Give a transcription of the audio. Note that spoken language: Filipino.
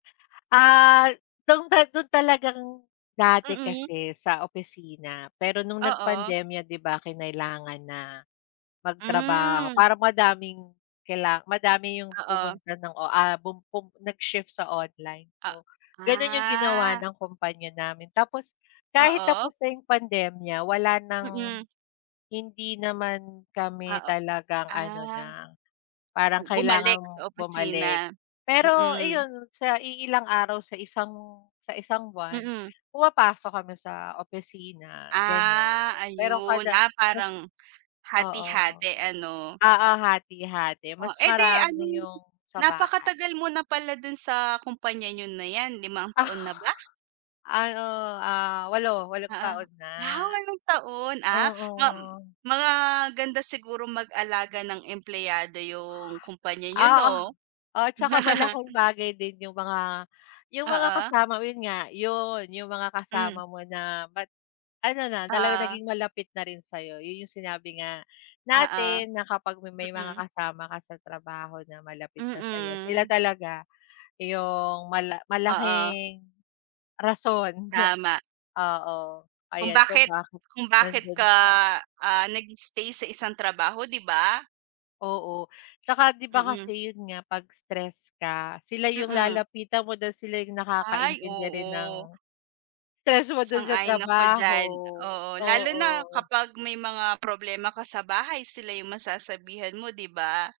Ah, nung ta nung talagang dati Mm. kasi sa opisina. Pero nung Oo. nagpandemya, 'di ba kinailangan na magtrabaho. Mm. Para madaming kaila madami yung Oo. pumunta ng o ah, bum bum nag-shift sa online, A oo. Ganun yung ginawa ah. ng kumpanya namin. Tapos kahit Oo. tapos na yung pandemya wala nang Mm. hindi naman kami Oo, talagang ano na, ah. parang U kailangan bumalik sa opisina. bumalik. Pero Mm. iyon, sa iilang araw sa isang sa isang buwan Mm. pumapasok kami sa opisina, gano'n. Ah, Pero ayun. kada Ah, mas parang oo. hati-hati, ano? Oo, hati-hati Oh, mas eh di ano, marami yung sa napakatagal bahay. mo na pala dun sa kumpanya nyo na 'yan. Limang taon na ba? Ano, ah, 8, walong Oo, taon na. ah, walong taon? Ah Oo. mam maganda siguro mag-alaga ng empleyado 'yung kumpanya niyo Oo, 'no? oo. Tsaka malaking bagay din yung mga yung mga Oo. kasama mo. Yun nga, yun yung mga kasama Hmm. mo na ba't ano na talaga, Ah. naging malapit na rin sa'yo. Yun yung sinabi nga Oo, natin na kapag ma may mga mm. kasama ka sa trabaho na malapit na sa'yo. Sila Mm. talaga yung mala Oo. malaking rason na, Tama. oo, Kung ayan, kung bakit bakit kung bakit nandun ka, pa. ah, nag-stay sa isang trabaho, 'di ba? Oo, tsaka 'di ba, Mm. kasi yun nga, 'pag stressed ka, sila yung Mm. lalapitan mo dahil sila yung Ay, nakakaintindi rin ng oo. stress mo dun sa Sang-ayon ako trabaho, diyan, oo. Lalo na oo. kapag may mga problema ka sa bahay, sila yung masasabihan mo, 'di ba?